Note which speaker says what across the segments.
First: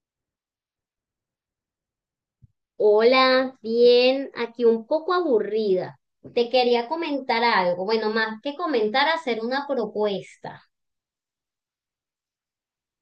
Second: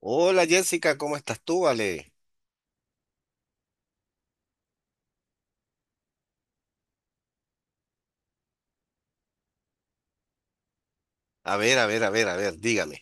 Speaker 1: Hola Jessica, ¿cómo estás tú, Vale?
Speaker 2: Hola, bien, aquí un poco aburrida. Te quería comentar algo, bueno, más que comentar, hacer una propuesta.
Speaker 1: A ver, a ver, a ver, a ver, dígame.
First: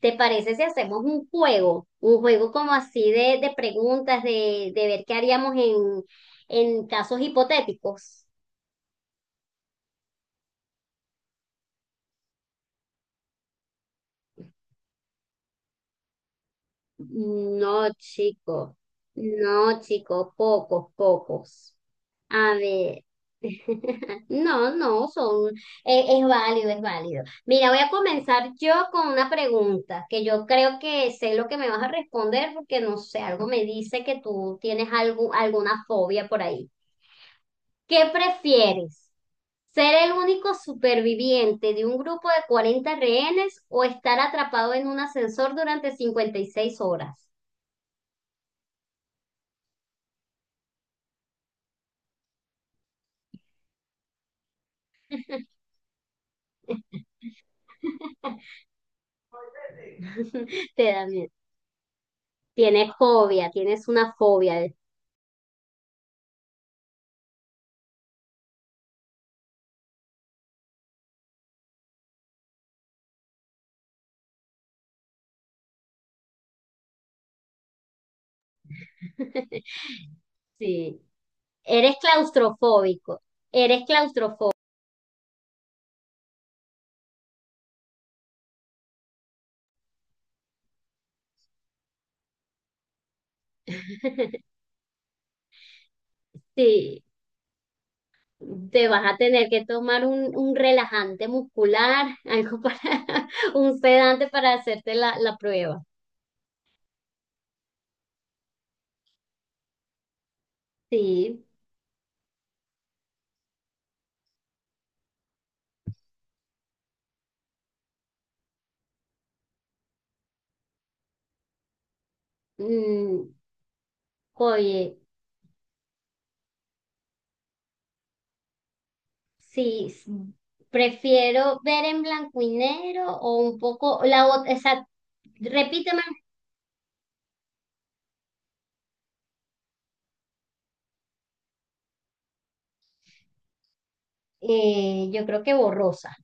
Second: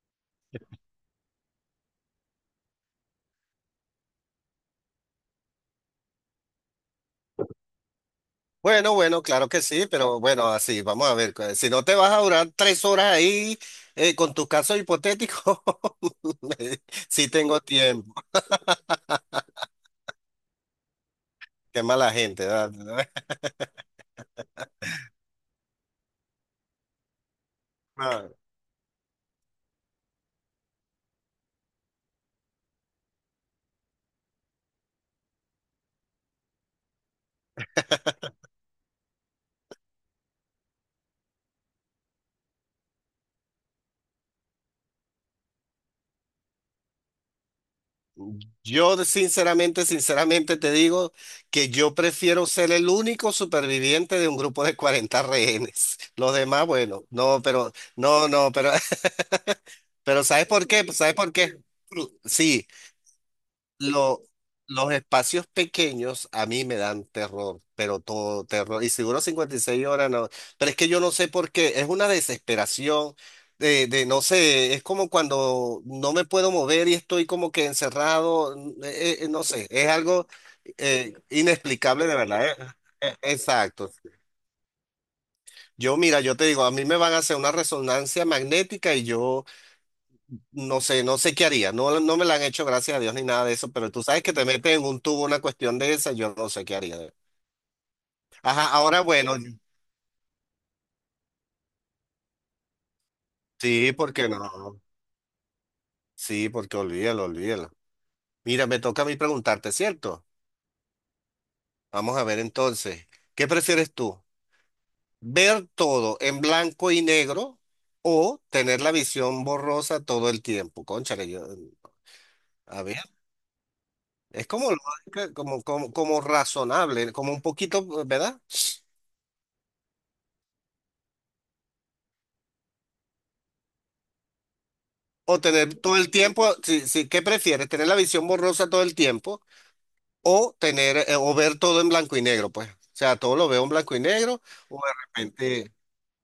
Speaker 2: ¿Te parece si hacemos un juego? Un juego como así de preguntas, de ver qué haríamos en casos hipotéticos.
Speaker 1: Bueno, bueno, claro que sí, pero bueno, así, vamos a ver. Si no te vas a durar 3 horas ahí con tus casos hipotéticos, sí tengo
Speaker 2: No,
Speaker 1: tiempo.
Speaker 2: chico. No, chico. Pocos, pocos.
Speaker 1: Qué mala gente,
Speaker 2: A ver.
Speaker 1: ¿verdad?
Speaker 2: No, no, son, es válido, es válido. Mira, voy a
Speaker 1: Ah.
Speaker 2: comenzar yo con una pregunta que yo creo que sé lo que me vas a responder porque no sé, algo me dice que tú tienes algo, alguna fobia por ahí. ¿Qué prefieres? ¿Ser el único superviviente de un grupo de 40 rehenes o estar atrapado en un ascensor durante 56 horas?
Speaker 1: Yo sinceramente, sinceramente te digo que yo prefiero ser el único superviviente de un grupo de 40 rehenes. Los demás, bueno, no, pero, no, no, pero. Pero ¿sabes por qué?
Speaker 2: Te da
Speaker 1: ¿Sabes por
Speaker 2: miedo.
Speaker 1: qué? Sí,
Speaker 2: Tienes fobia, tienes una
Speaker 1: lo-
Speaker 2: fobia.
Speaker 1: los espacios pequeños a mí me dan terror, pero todo terror. Y seguro 56 horas no. Pero es que yo no sé por qué. Es una desesperación de no sé, es como cuando no me puedo mover y estoy como que encerrado. No sé, es algo
Speaker 2: Sí. Eres
Speaker 1: inexplicable de verdad.
Speaker 2: claustrofóbico. Eres
Speaker 1: Exacto.
Speaker 2: claustrofóbico.
Speaker 1: Yo, mira, yo te digo, a mí me van a hacer una resonancia magnética y yo. No sé, no sé qué haría. No, no me la han hecho, gracias a Dios, ni nada de eso, pero tú sabes que te meten en un tubo una cuestión de esa, yo no sé qué
Speaker 2: Sí.
Speaker 1: haría. Ajá,
Speaker 2: Te
Speaker 1: ahora
Speaker 2: vas a
Speaker 1: bueno,
Speaker 2: tener que tomar un relajante muscular, algo para, un
Speaker 1: sí,
Speaker 2: sedante
Speaker 1: porque
Speaker 2: para
Speaker 1: no.
Speaker 2: hacerte la prueba.
Speaker 1: Sí, porque olvídalo, olvídalo. Mira, me toca a mí preguntarte, ¿cierto?
Speaker 2: Sí.
Speaker 1: Vamos a ver entonces, ¿qué prefieres tú? ¿Ver todo en blanco y negro o tener la visión borrosa todo el tiempo? Cónchale, yo, a ver,
Speaker 2: Mm,
Speaker 1: es como,
Speaker 2: oye,
Speaker 1: lógica, como razonable, como un poquito, ¿verdad?
Speaker 2: sí. Prefiero ver en blanco y negro o un poco,
Speaker 1: O tener todo
Speaker 2: repíteme,
Speaker 1: el tiempo, si, si, ¿qué prefieres? ¿Tener la visión borrosa todo el tiempo o ver todo en blanco y negro, pues? O sea, todo lo veo en blanco y negro o de
Speaker 2: yo creo que
Speaker 1: repente
Speaker 2: borrosa.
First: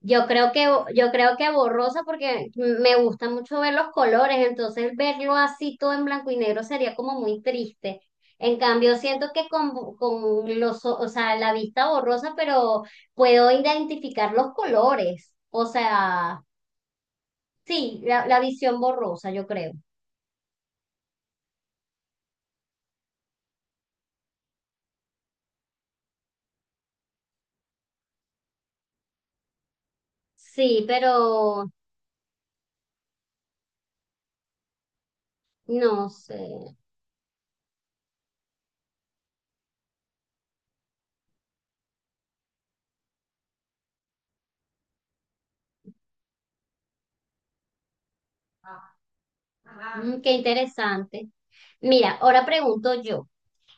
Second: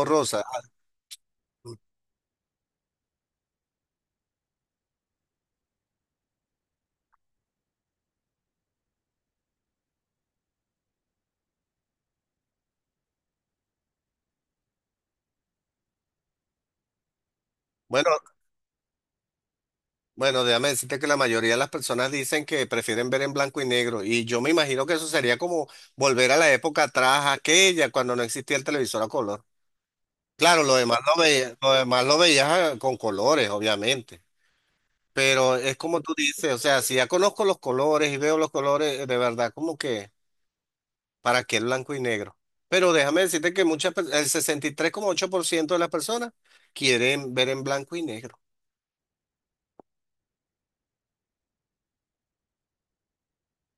Speaker 2: Yo creo que, yo creo que borrosa porque me gusta mucho ver los colores, entonces verlo así todo en blanco y negro sería como muy triste. En cambio, siento que con o sea, la vista borrosa, pero puedo identificar los colores. O sea, sí,
Speaker 1: Bueno,
Speaker 2: la visión borrosa, yo creo.
Speaker 1: bueno, déjame decirte que la mayoría de las personas dicen que prefieren ver en blanco y negro y yo me imagino que eso sería como volver a la época atrás, aquella cuando no existía el televisor a color. Claro,
Speaker 2: Sí, pero
Speaker 1: lo demás lo veías con colores, obviamente. Pero es como
Speaker 2: no
Speaker 1: tú dices, o
Speaker 2: sé.
Speaker 1: sea, si ya conozco los colores y veo los colores, de verdad, como que, ¿para qué el blanco y negro? Pero déjame decirte que el 63,8% de las personas quieren ver en blanco y negro.
Speaker 2: Qué interesante. Mira, ahora pregunto yo,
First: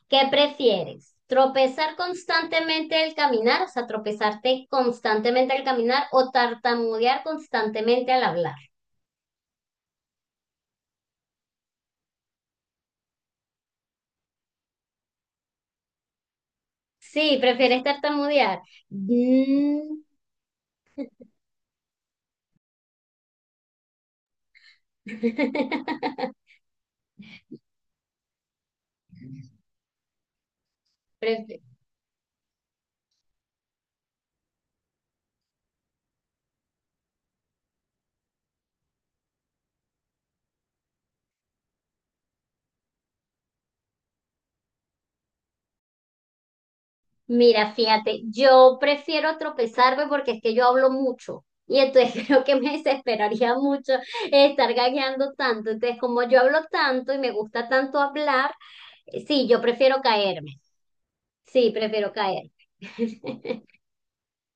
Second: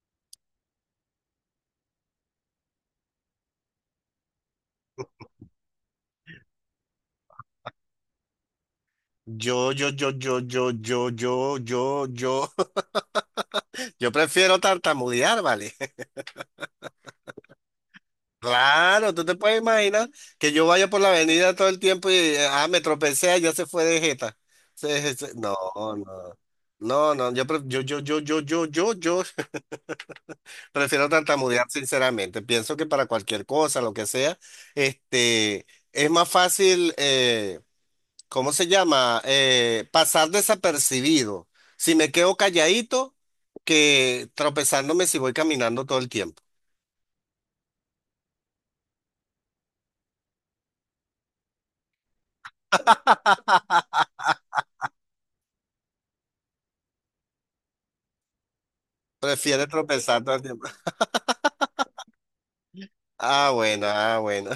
Speaker 2: ¿qué prefieres? ¿Tropezar constantemente al caminar, o sea, tropezarte constantemente al caminar o tartamudear constantemente al hablar?
Speaker 1: Yo, yo, yo, yo, yo, yo, yo, yo, yo, yo prefiero tartamudear, ¿vale?
Speaker 2: Sí, prefieres tartamudear.
Speaker 1: Claro, tú te puedes
Speaker 2: Mm.
Speaker 1: imaginar que yo vaya por la avenida todo el tiempo y me tropecé, ya se fue de jeta. No, no, no, no, yo. Prefiero
Speaker 2: Pref-
Speaker 1: tartamudear, sinceramente. Pienso que para cualquier cosa, lo que sea, este, es más fácil, ¿cómo se llama? Pasar desapercibido si me quedo calladito que tropezándome si voy caminando todo el tiempo.
Speaker 2: Mira, fíjate, yo prefiero tropezarme porque es que yo hablo mucho y entonces creo que me desesperaría mucho estar gagueando tanto. Entonces, como yo hablo tanto y me gusta tanto hablar, sí, yo
Speaker 1: Prefiero
Speaker 2: prefiero
Speaker 1: tropezar todo el
Speaker 2: caerme.
Speaker 1: tiempo.
Speaker 2: Sí, prefiero caer.
Speaker 1: Ah, bueno, ah, bueno.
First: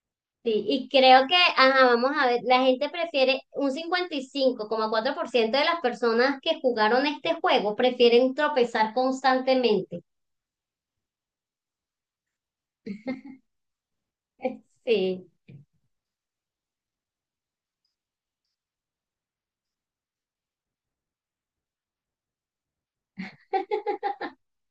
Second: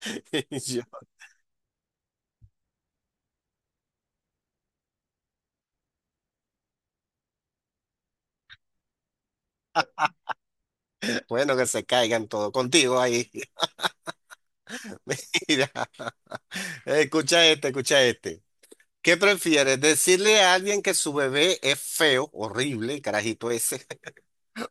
Speaker 2: Sí, y
Speaker 1: Yo-
Speaker 2: creo que, ajá, vamos a ver, la gente prefiere un 55,4% de las personas que jugaron este juego prefieren tropezar constantemente.
Speaker 1: Bueno, que se caigan todos contigo ahí.
Speaker 2: Sí.
Speaker 1: Mira, escucha este, escucha este. ¿Qué prefieres? ¿Decirle a alguien que su bebé es feo, horrible, el carajito ese?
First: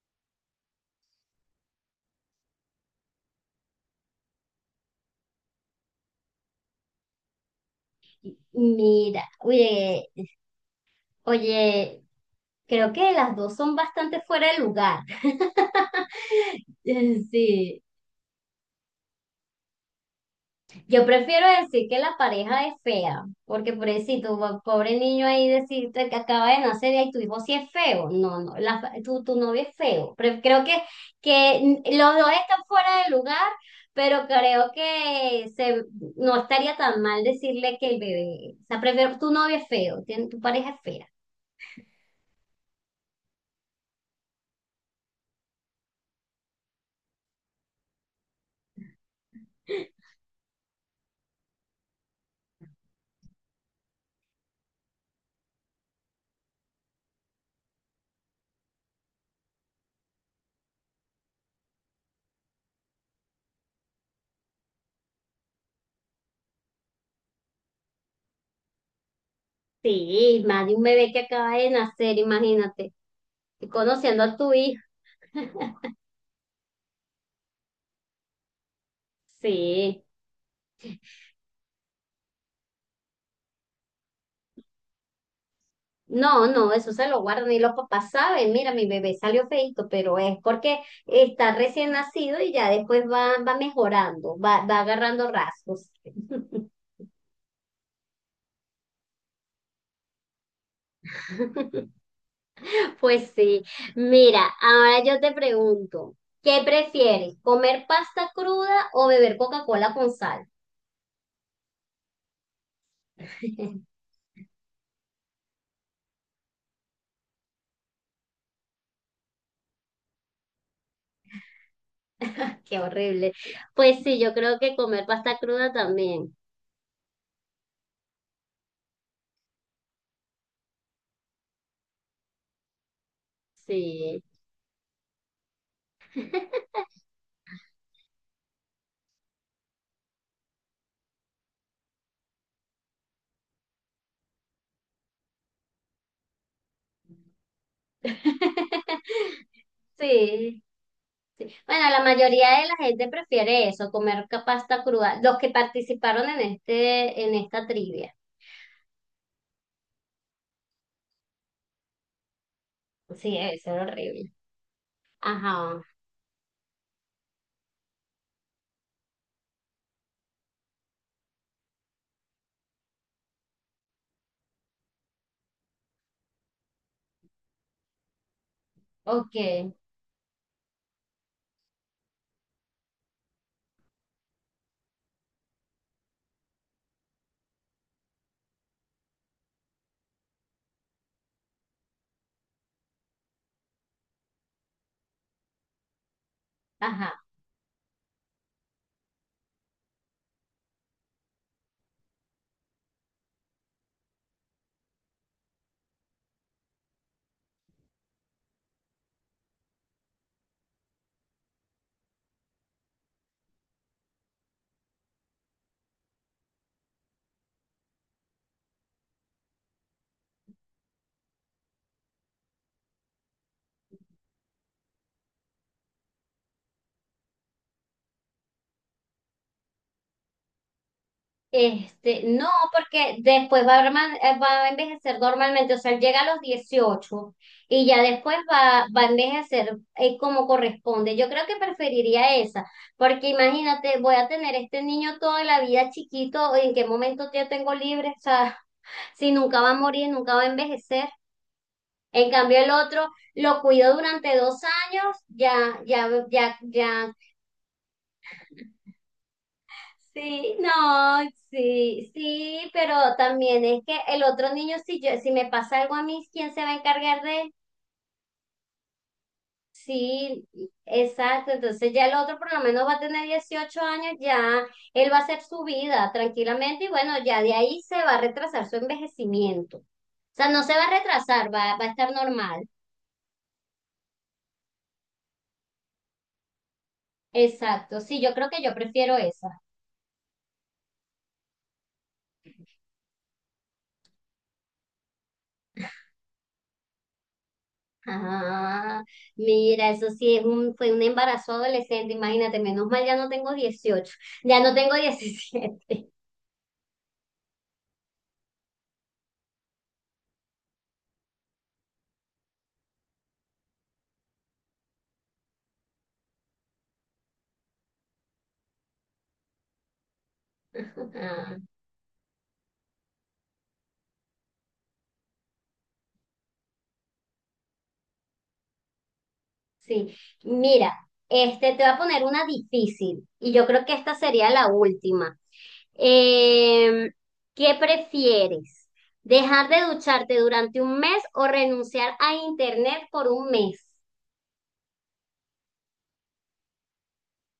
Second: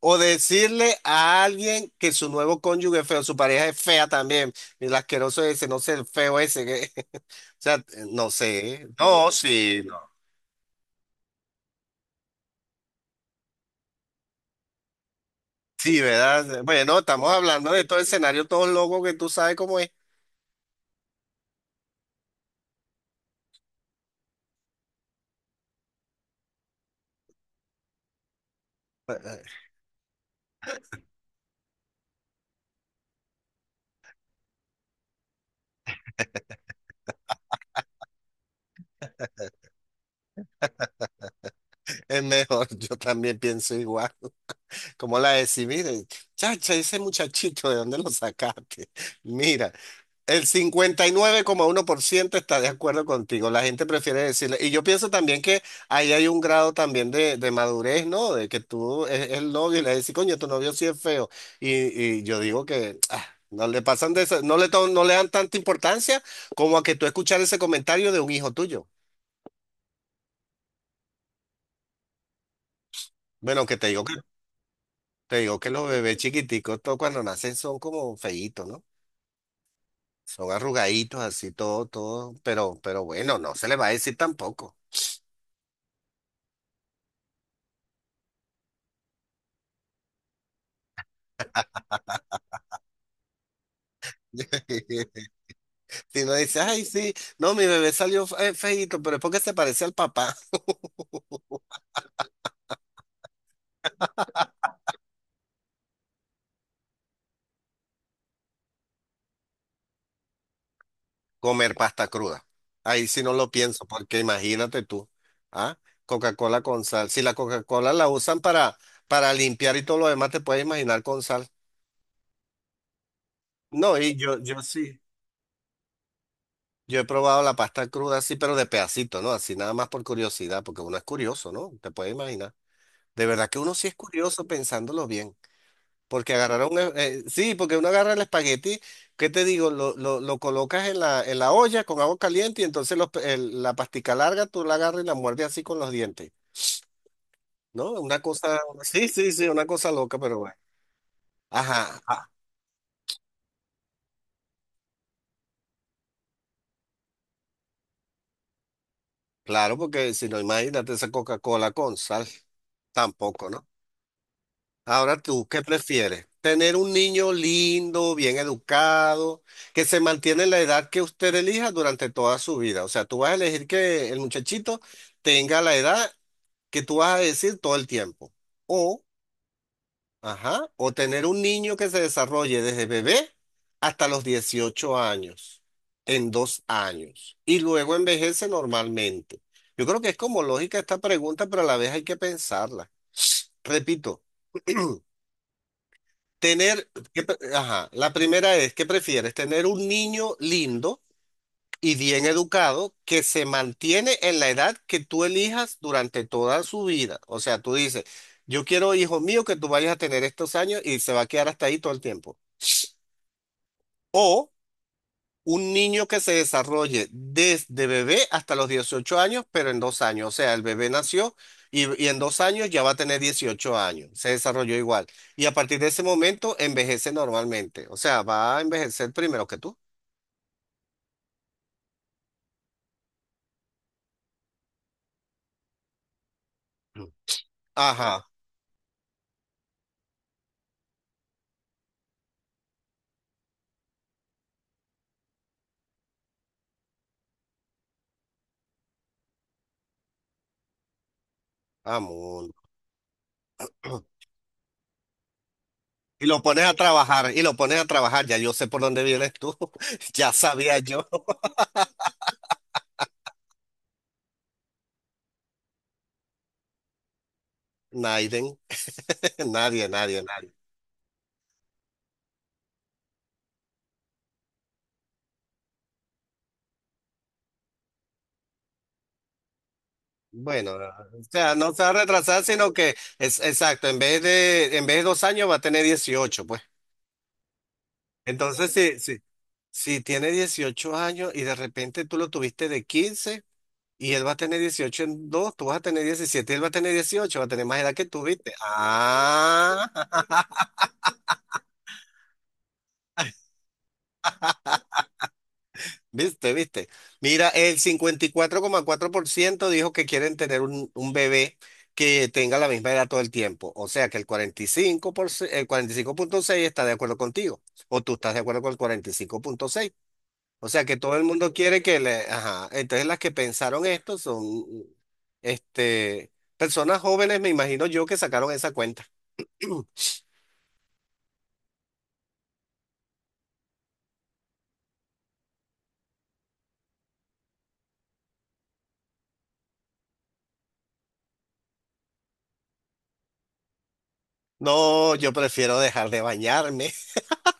Speaker 1: O decirle a alguien que su nuevo cónyuge es feo, su pareja es fea también. Mira, el asqueroso ese, no sé, el feo ese. O sea, no sé.
Speaker 2: Mira,
Speaker 1: No, sí, no.
Speaker 2: oye, oye. Creo que las dos son bastante fuera de lugar.
Speaker 1: Sí, ¿verdad? Bueno, estamos hablando
Speaker 2: Sí,
Speaker 1: de todo el escenario, todos locos que tú sabes cómo es.
Speaker 2: yo prefiero decir que la pareja es fea, porque pobrecito, pobre niño ahí decirte que acaba de nacer y tu hijo sí es feo. No, no, tu novio es feo. Pero creo que los dos están fuera de lugar, pero creo que no estaría tan mal decirle que el bebé, o sea, prefiero tu novio es feo, tu pareja es fea.
Speaker 1: Es mejor, yo también pienso igual. Como la de sí, mire, chacha, ese muchachito, ¿de dónde lo sacaste? Mira. El 59,1% está de acuerdo contigo. La gente prefiere decirle. Y yo pienso también que ahí hay un grado también de madurez, ¿no? De que tú es el novio y le dices, coño, tu novio sí es feo. Y, y yo digo que no le pasan de eso, no le dan tanta importancia como a que tú escuchar ese comentario de un hijo tuyo.
Speaker 2: Sí, más de un bebé que acaba de nacer, imagínate.
Speaker 1: Bueno,
Speaker 2: Y conociendo a tu hija.
Speaker 1: te digo que los bebés chiquiticos, todo cuando nacen son como feitos, ¿no?
Speaker 2: Sí.
Speaker 1: Son arrugaditos, así, todo, todo. Pero bueno, no se le va a decir tampoco.
Speaker 2: No, no, eso se lo guardan y los papás saben, mira, mi bebé salió feíto, pero es porque está recién nacido y ya después va, va mejorando, va agarrando rasgos.
Speaker 1: Si no dice, ay, sí, no, mi bebé salió feíto, pero es porque se parece al papá.
Speaker 2: Pues sí, mira, ahora yo te pregunto, ¿qué prefieres, comer pasta cruda o beber Coca-Cola con sal?
Speaker 1: Comer pasta cruda. Ahí sí no lo pienso, porque imagínate tú, ¿ah? Coca-Cola con sal. Si la Coca-Cola la usan para limpiar y todo lo demás, te puedes imaginar con sal.
Speaker 2: Qué horrible.
Speaker 1: No,
Speaker 2: Pues
Speaker 1: y
Speaker 2: sí, yo
Speaker 1: yo,
Speaker 2: creo
Speaker 1: yo
Speaker 2: que
Speaker 1: sí.
Speaker 2: comer pasta cruda también.
Speaker 1: Yo he probado la pasta cruda así, pero de pedacito, ¿no? Así nada más por curiosidad, porque uno es curioso, ¿no? Te puedes imaginar. De verdad que uno sí es
Speaker 2: Sí.
Speaker 1: curioso pensándolo bien. Porque sí, porque uno agarra el espagueti, ¿qué te digo? Lo colocas en la olla con agua caliente y entonces la pastica larga tú la agarras y la muerdes así con los dientes, ¿no? Una cosa, sí, sí, sí, una cosa loca, pero bueno.
Speaker 2: Sí. Bueno, la
Speaker 1: Ajá, ah,
Speaker 2: mayoría de la gente prefiere eso, comer pasta cruda. Los que participaron en esta trivia.
Speaker 1: claro, porque si no, imagínate esa Coca-Cola con sal,
Speaker 2: Sí,
Speaker 1: tampoco, ¿no?
Speaker 2: eso era horrible.
Speaker 1: Ahora tú, ¿qué
Speaker 2: Ajá.
Speaker 1: prefieres? ¿Tener un niño lindo, bien educado, que se mantiene en la edad que usted elija durante toda su vida? O sea, tú vas a elegir que el muchachito tenga la edad que tú vas a decir todo el tiempo. O,
Speaker 2: Ok.
Speaker 1: ajá, o tener un niño que se desarrolle desde bebé hasta los 18 años, en 2 años, y luego envejece normalmente. Yo creo que es como lógica esta pregunta, pero a la vez hay que pensarla. Repito. Tener,
Speaker 2: Ajá.
Speaker 1: ajá, la primera es, ¿qué prefieres? ¿Tener un niño lindo y bien educado que se mantiene en la edad que tú elijas durante toda su vida? O sea, tú dices, yo quiero, hijo mío, que tú vayas a tener estos años y se va a quedar hasta ahí todo el tiempo. O un niño que se desarrolle desde bebé hasta los 18 años, pero en 2 años. O sea, el bebé nació y en 2 años ya va a tener 18 años. Se desarrolló igual. Y a partir de ese momento envejece normalmente. O sea, va a envejecer primero que tú.
Speaker 2: No, porque después va a envejecer normalmente, o sea, él llega a los
Speaker 1: Mm.
Speaker 2: 18 y ya
Speaker 1: Ajá,
Speaker 2: después va, va a envejecer como corresponde. Yo creo que preferiría esa, porque imagínate, voy a tener este niño toda la vida chiquito, ¿en qué momento yo tengo libre? O sea, si nunca va a morir, nunca va a envejecer. En
Speaker 1: amor.
Speaker 2: cambio, el otro lo cuido durante 2 años, ya, ya,
Speaker 1: Y lo
Speaker 2: ya,
Speaker 1: pones a
Speaker 2: ya
Speaker 1: trabajar, y lo pones a trabajar. Ya yo sé por dónde vienes tú. Ya
Speaker 2: Sí,
Speaker 1: sabía yo.
Speaker 2: no, sí, sí, pero también es que el otro niño, si me pasa algo a mí, ¿quién se va a encargar de?
Speaker 1: Naiden. Nadie, nadie,
Speaker 2: Sí,
Speaker 1: nadie.
Speaker 2: exacto. Entonces ya el otro por lo menos va a tener 18 años, ya él va a hacer su vida tranquilamente y bueno, ya de ahí se va a retrasar su envejecimiento. O sea, no
Speaker 1: Bueno,
Speaker 2: se va a
Speaker 1: o
Speaker 2: retrasar,
Speaker 1: sea, no
Speaker 2: va,
Speaker 1: se
Speaker 2: va
Speaker 1: va
Speaker 2: a
Speaker 1: a
Speaker 2: estar
Speaker 1: retrasar,
Speaker 2: normal.
Speaker 1: sino que es exacto, en vez de 2 años va a tener 18, pues.
Speaker 2: Exacto. Sí, yo creo que
Speaker 1: Entonces,
Speaker 2: yo prefiero eso.
Speaker 1: si tiene 18 años y de repente tú lo tuviste de 15 y él va a tener 18 en dos, tú vas a tener 17, y él va a tener 18, va a tener más edad que tú, ¿viste?
Speaker 2: Ah,
Speaker 1: Ah.
Speaker 2: mira, eso sí es fue un embarazo adolescente, imagínate, menos mal ya no tengo 18, ya no tengo 17.
Speaker 1: Viste, viste. Mira, el 54,4% dijo que quieren tener un bebé que tenga la misma edad todo el tiempo. O sea que el 45%, el 45,6 está de acuerdo contigo. O tú estás de acuerdo con el 45,6. O sea que todo el mundo
Speaker 2: Ah,
Speaker 1: quiere que le. Ajá. Entonces las que pensaron esto son, este, personas jóvenes, me imagino yo, que sacaron esa cuenta.
Speaker 2: sí, mira, te voy a poner una difícil y yo creo que esta sería la última. Eh, ¿qué prefieres? ¿Dejar de ducharte durante un mes o renunciar a internet por un mes?
Speaker 1: No, yo prefiero dejar de bañarme.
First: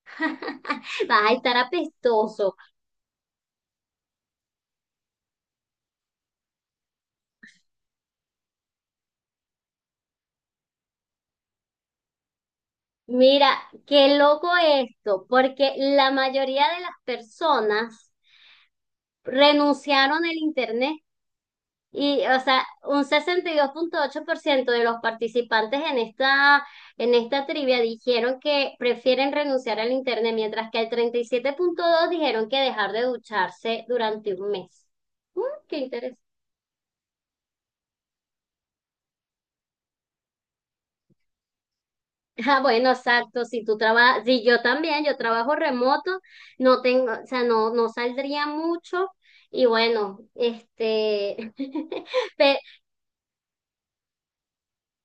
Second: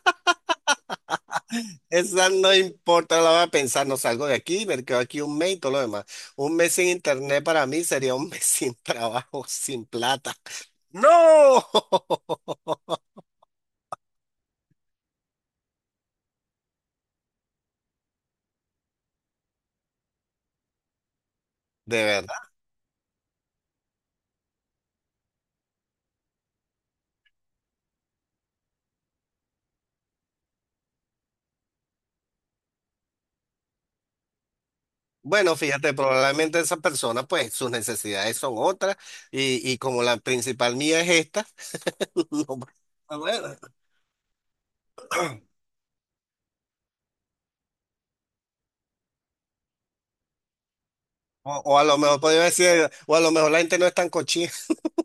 Speaker 2: Vas a estar
Speaker 1: Esa no
Speaker 2: apestoso.
Speaker 1: importa, la voy a pensar, no salgo de aquí, me quedo aquí un mes y todo lo demás. Un mes sin internet para mí sería un mes sin trabajo, sin plata. ¡No!
Speaker 2: Mira, qué loco esto, porque la mayoría de las personas renunciaron al internet
Speaker 1: De
Speaker 2: y,
Speaker 1: verdad.
Speaker 2: o sea, un 62,8% de los participantes en esta trivia dijeron que prefieren renunciar al internet, mientras que el 37,2 dijeron que dejar de ducharse durante un mes. Mm,
Speaker 1: Bueno,
Speaker 2: qué
Speaker 1: fíjate, probablemente esa persona, pues sus necesidades son otras y como la principal mía es esta, no,
Speaker 2: Ah, bueno, exacto.
Speaker 1: bueno.
Speaker 2: Si tú trabajas, si yo también, yo trabajo remoto, no tengo, o sea, no, no saldría mucho. Y bueno,
Speaker 1: O, o a lo mejor podría
Speaker 2: pe-
Speaker 1: decir, o a lo mejor la gente no es tan cochina.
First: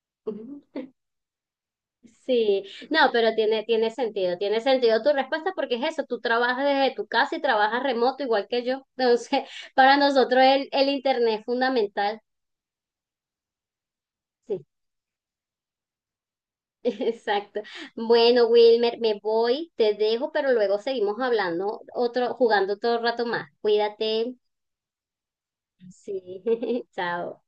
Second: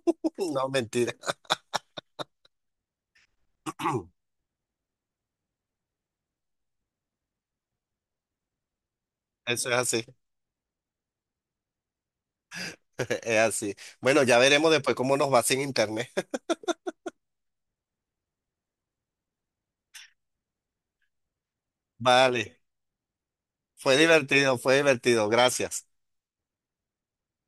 Speaker 1: No, mentira.
Speaker 2: sí, no, pero tiene sentido, tiene sentido tu respuesta porque es eso, tú trabajas desde tu casa y trabajas remoto igual que yo. Entonces,
Speaker 1: Eso es
Speaker 2: para
Speaker 1: así,
Speaker 2: nosotros el internet es fundamental.
Speaker 1: es así. Bueno, ya
Speaker 2: Sí,
Speaker 1: veremos después cómo nos va sin internet.
Speaker 2: exacto. Bueno, Wilmer, me voy, te dejo, pero luego seguimos hablando otro,
Speaker 1: Vale,
Speaker 2: jugando todo el rato más. Cuídate.
Speaker 1: fue divertido, gracias.
Speaker 2: Sí, chao.